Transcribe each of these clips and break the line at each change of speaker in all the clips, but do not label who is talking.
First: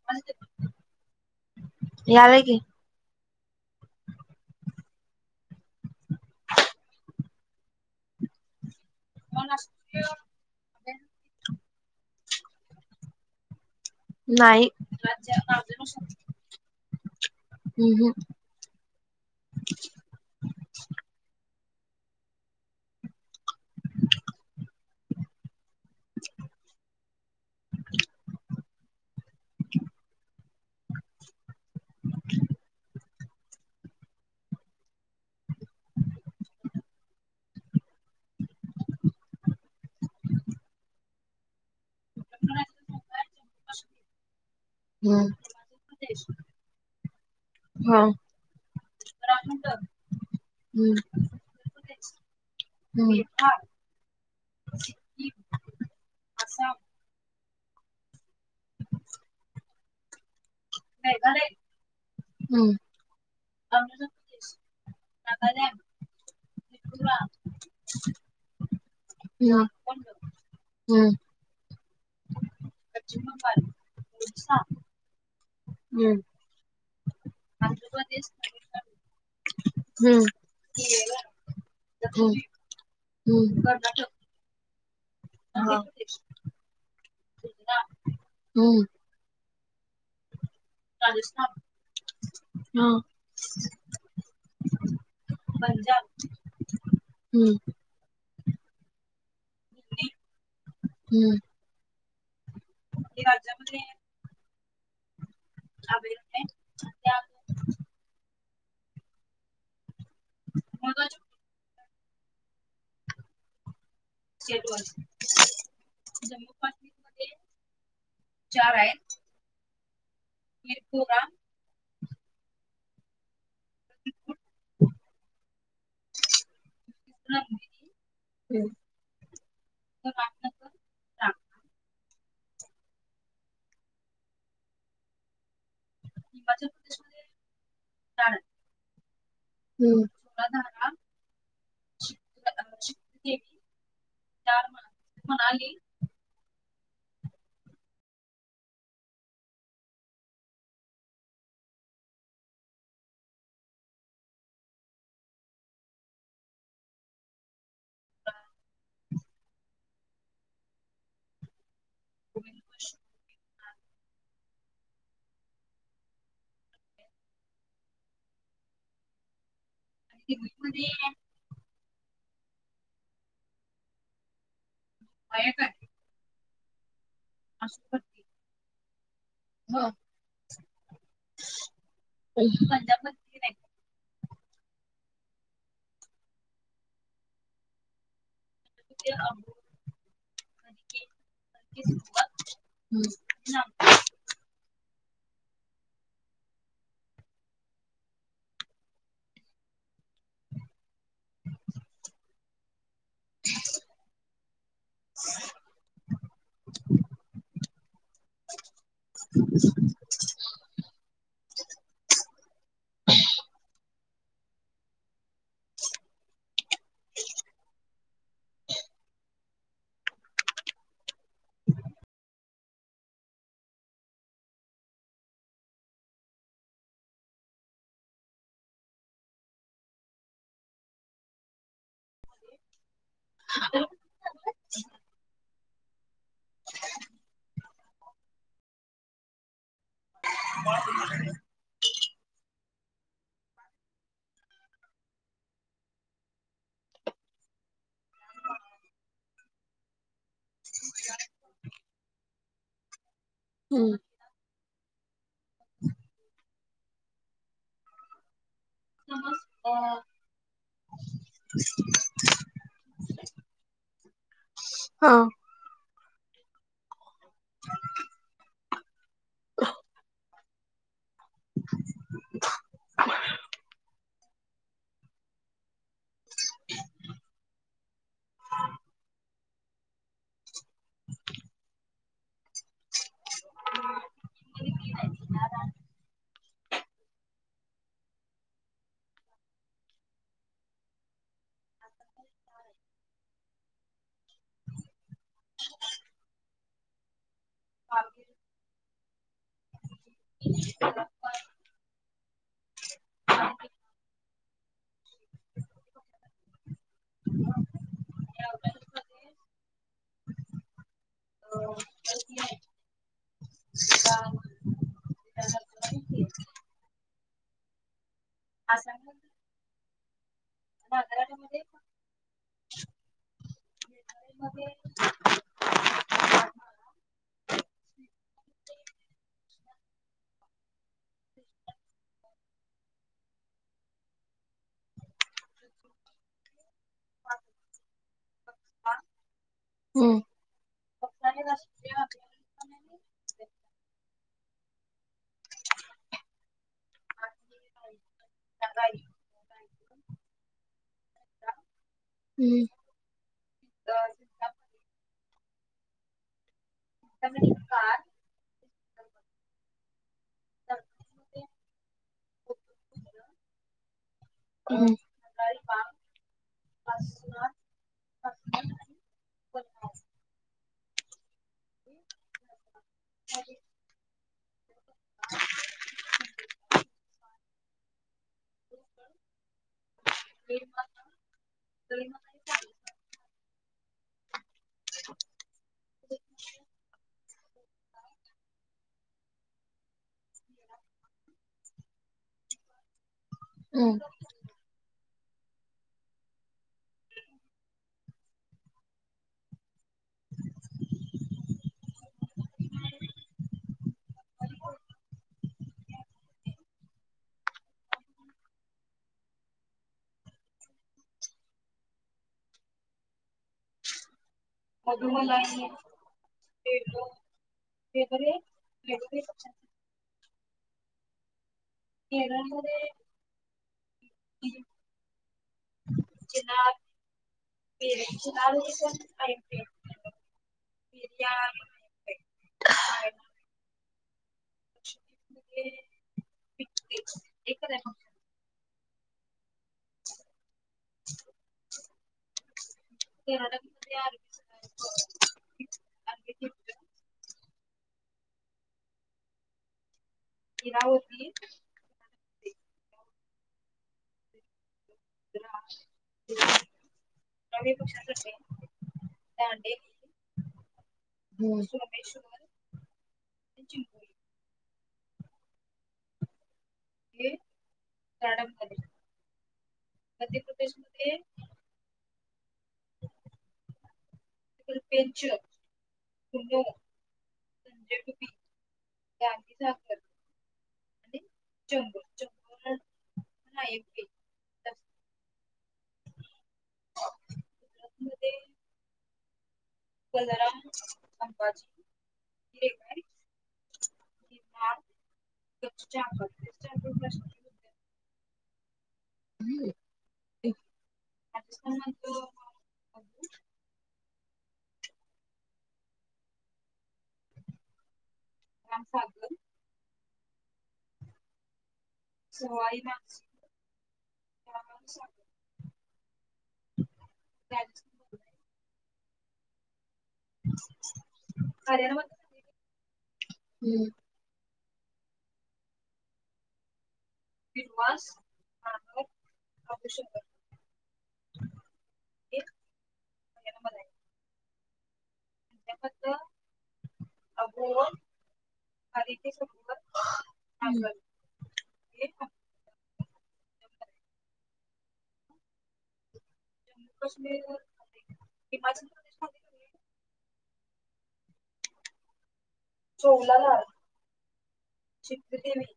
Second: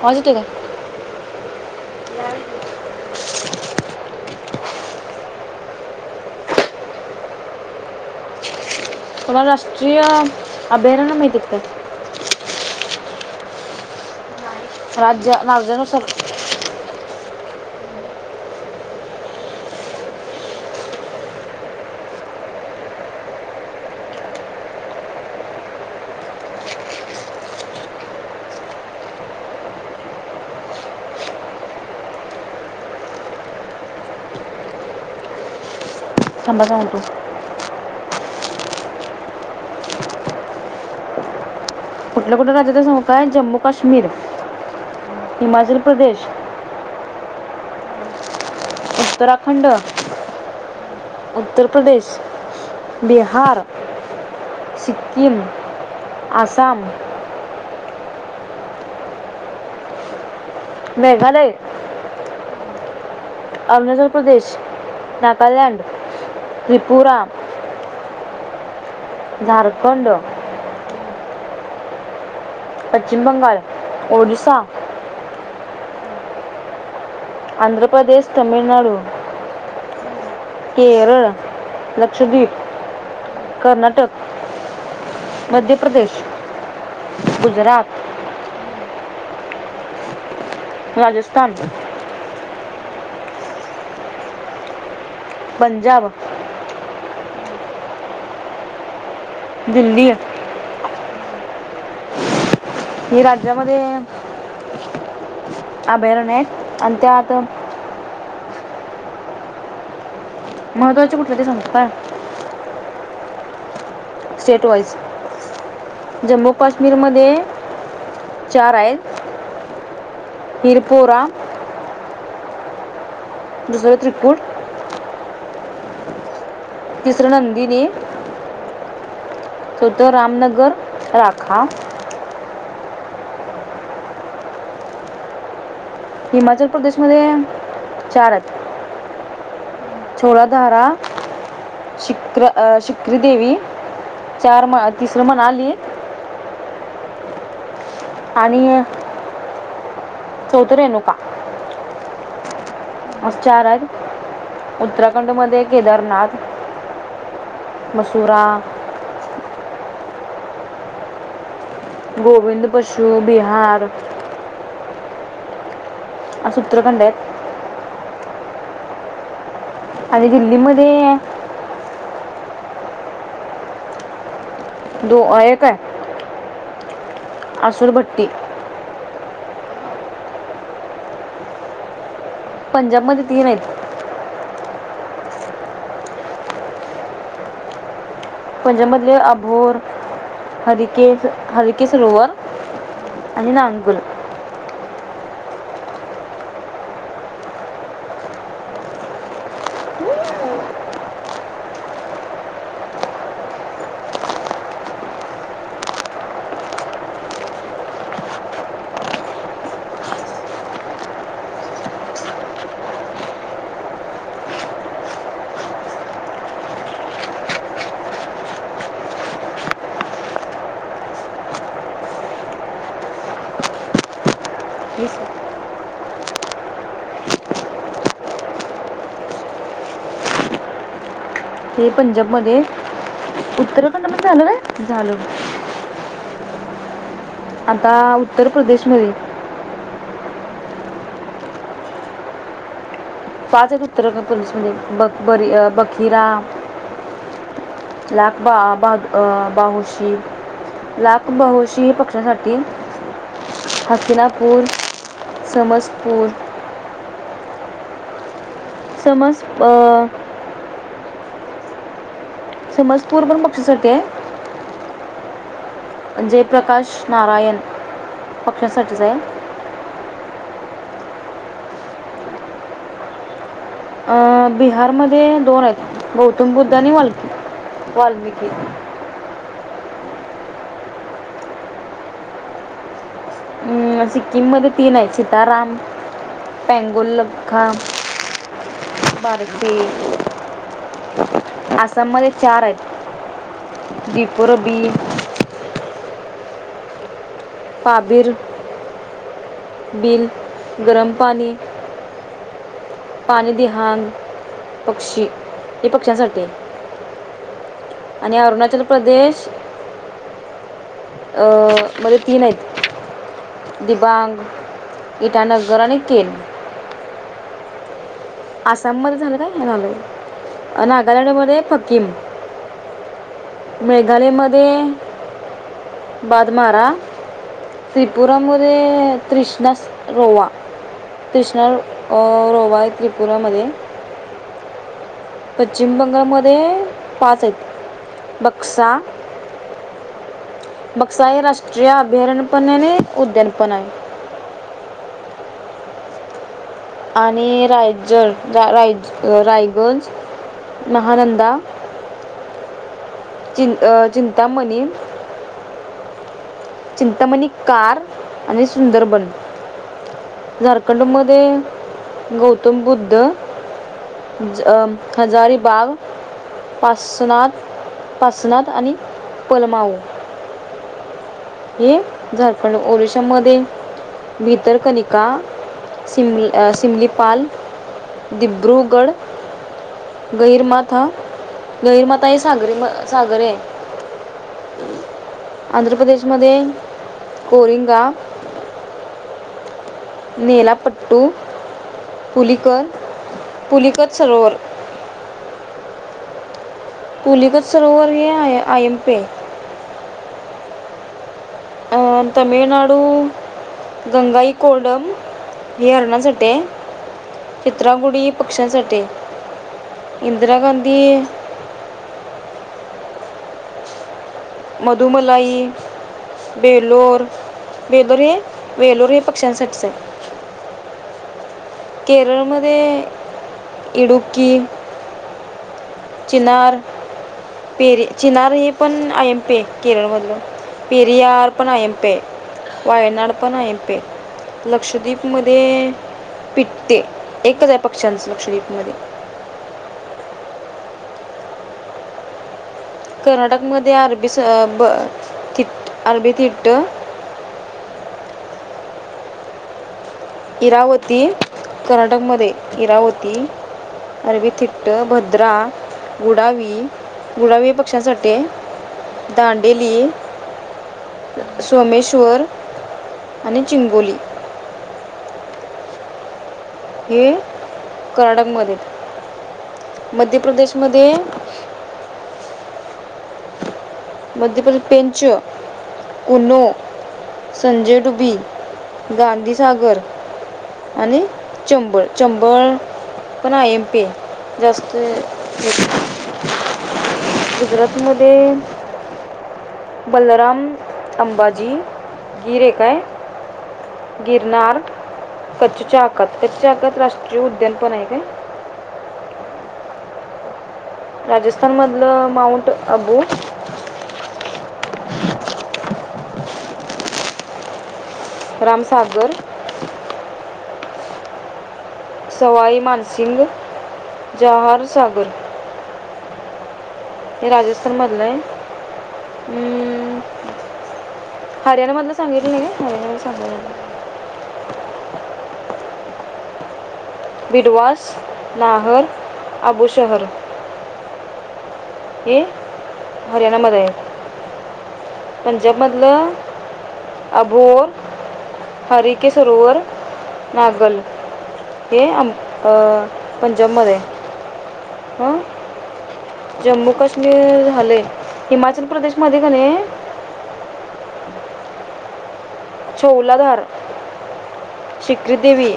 आवाज येतोय काय
या ल की
कोणाला राष्ट्रीय अभयारण्य माहित आहेत काय [inaudible]
नाही
राज्य
हम्
राज्यानुसार
हम [inaudible]
संभसा म्हत कुठल्या कुठल्या राज्यात सांगू काय जम्मू काश्मीर
हम्म
हिमाचल प्रदेश
हा
उत्तराखंड
हम्म
उत्तर प्रदेश
हम्म
बिहार सिक्कीिम आसाम मेघालय
हम्म
अरुणाचल प्रदेश नागालँड त्रिपुरा
हम्
झारखंड
हम्म
पश्चिम बंगाल ओडिसा
हम्म
आंध्र प्रदेश तमिळनाडू
हम्म
- केरळ
हम्म
लक्षद्वीप
हम्म
कर्नाटक
हा
मध्य प्रदेश - गुजरात
हम्म
राजस्थान
हा
पंजाब
हम्म
दिल्ली
हम्म
कि राज्यामध्ये [inaudible] अभयारणहाईत आणि त्यात महत्वाचे कुठले ते सांग काय स्टेट वाइज जम्मू काश्मीरमध्ये चार आहयत तिरपुरा दुसर त्रिकुट तिसरं नंदीने त तर रामनगर राखा हिमाचल प्रदेशमध्ये चार आहयत
हम्म
छोळाधारा शिक्र शिकरी देवी चार म तिसर मनाली आणि चौतरे नुका आज चार आहयत उत्तराखंड मध्ये केदारनाथ मसूरा गोविंद पशु बिहार ह आ सूत्र कंडत आणि दिल्लीमध्ये दो आहे एक का आहे अससूरभट्टी
हो
पंजाब मध्ये तीन आहेत पंजाब मधले अभोर हरिकेस हरिके सरोवरवर आणि नागुल
ह्
हे स- ह पंजाब मध्ये उत्तराखंडमध्येध्ये झालं झालं आता उत्तर प्रदेशमध्ये पाच एक उत्तर पोलीस म्हणचे ब बरी बखिरा लाख बा बाहोशी लाख बाहोशी पक्षासाठी हासिनापूर समजपूर समज अ
[unintelligible]
समजपूर पण पक्षीस साठी आहे.
हा.
जयप्रकाश नारायण पक्षासाठीच आहे. अं बिहारमध्येध्ये दोन आहेत गौतम बुद्ध आणि वाल्की वाल्मिकी सिक्कीममध्ये तीन आहेत सिताराम पेंगुल्लखा बारशी आसाममध्ये चार आहेत दपुरबी पाबीर बिल गरम पाणी पाणीदहाग पक्षी हे पक्ष्यांसाठी आणि अरुणाचल प्रदेश मध्ये तीन आहेत दिबांग इटानगर आणि केन आसाममध्येध्ये झालं काय हनॉले नागालँडमध्येध्ये फकीम मेघालय मध्ये बादमारा त्रिपुरामध्ये त्रृष्णा रोवा त्रृष्णा रोवा आहे त्रिपुरामध्ये पश्चिम बंगालमध्ये पाच आहेत बघ. बसा
हम्म
बक्सा हे राष्ट्रीय अभयारण्यपणने उद्यानपण आहे. आणि रायड रा रायगंज महानंदा
हम्.
ि चिंतामणी चिंतामणी कार आणि सुंदरबन झारखंड मध्ये गौतम बुद्ध
हम्म हम्म
हजारीबाग पासनाथ पासनाथ आणि पलमाऊ ये झाल. पण ओडिसा मध्ये मी तर कनिका सिमी अ सेमी पाल दिध्रुगड गैर माथ हा गहीरमाथा हे सागरी सागर आहे. आंध्र प्रदेश मध्ये कोरिंगा नेलापट्टू पुुलीकर पुलिकच सरोवर पुुलकच सरोवर आहे आयमपे
[unintelligible]
अ तमिळनाडू गंगाई कोडम हे हरणाांसाठी चित्रांगुडी पक्ष्यांसाठी इंदिरा गांधी मधुमलाई बेलोर वेलोर हे वेलोर हे पक्ष्यांसाठीच आहे. केरळमध्ये इडुकी चिनार पेरी चिनार हे पण आय एम पी केरळमधल पेरियार पण आय एम पे आहे. वायनाड पण आय एम पी आहे. लक्षद्वीप मध्ये पिटते एकच आहे पक्ष्यांच लक्षद्वीप मध्ये कर्नाटकमध्ये अरबी स ब थिट अरबी थिट्ट इरावती कर इरावती अरवी थिट्ट भद्रा गुडावी गुडावी हे पक्ष्यांसाठी आहे दांडेली
हम्म
सोमेश्वर आणि चिंगोली हे कर्नाटकमध्ये मध्य प्रदेशमध्ये मध्य प्रल पेंच कनो संजय डुबी गांधीसागर आणि चंबळ चंबळ पण आहेय एम पे जास्त गुजरातमध्ये बलराम अंबाजी गिरे काय गिरनार कच्छचाक कच्चाकत राष्ट्रीय उद्यान पण आहे काय राजस्थानमधलं माऊंट अबू रामसागर सवाई मानसिंग जहार सागर हे राजस्थानमधलं आहे. हम्म. हरियाणा मधलं सांगितलं काय हरियाणा सांग
हम्म
बिडवास नाहर अबू शहर ये हरियाणामध्ये आहे. पंजाब मधलं अभोर हरी के सरोवर नागल हे ज्यामध्ये [unintelligible] जम्मू काश्मीर झाले हिमाचल प्रदेश मध्ये का नाही. छौलाधार शिक्रीदेवी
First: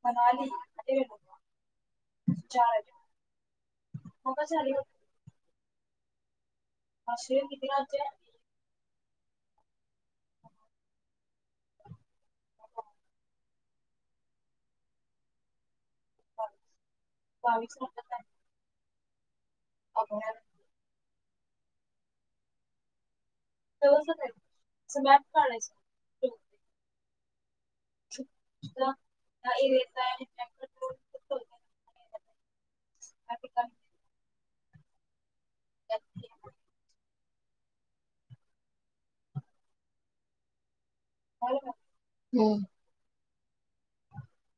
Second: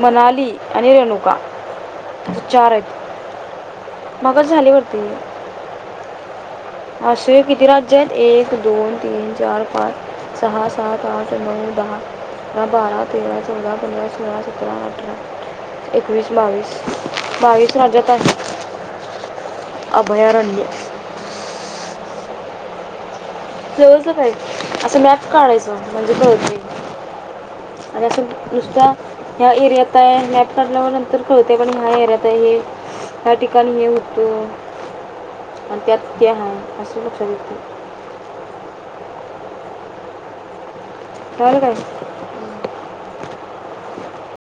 मनाली आणि रेणुकाअसे चार आहेत मगच झालेवरती. असे किती राज्य आहेत एक दोन तीन चार पाच सहा सात आठ नऊ दहा बारा तेररा चौदा पंधरा सोळा सतरा अठरा एकवीस बावीस बावीस राज्यात आहे. अभयारण्य [unintelligible] असं मॅप काढायच म्हणजे कळतंय. आणि असं नुसत्या ह्या एरियात आहे मॅट काढल्यावर नंतर कळते पण ह्या एरियात आहे हे ह्या ठिकाणी हे होतं आणि त्यात ते आहे असं लक्षात येतं
कळालं काय? हम्म.
[unintelligible]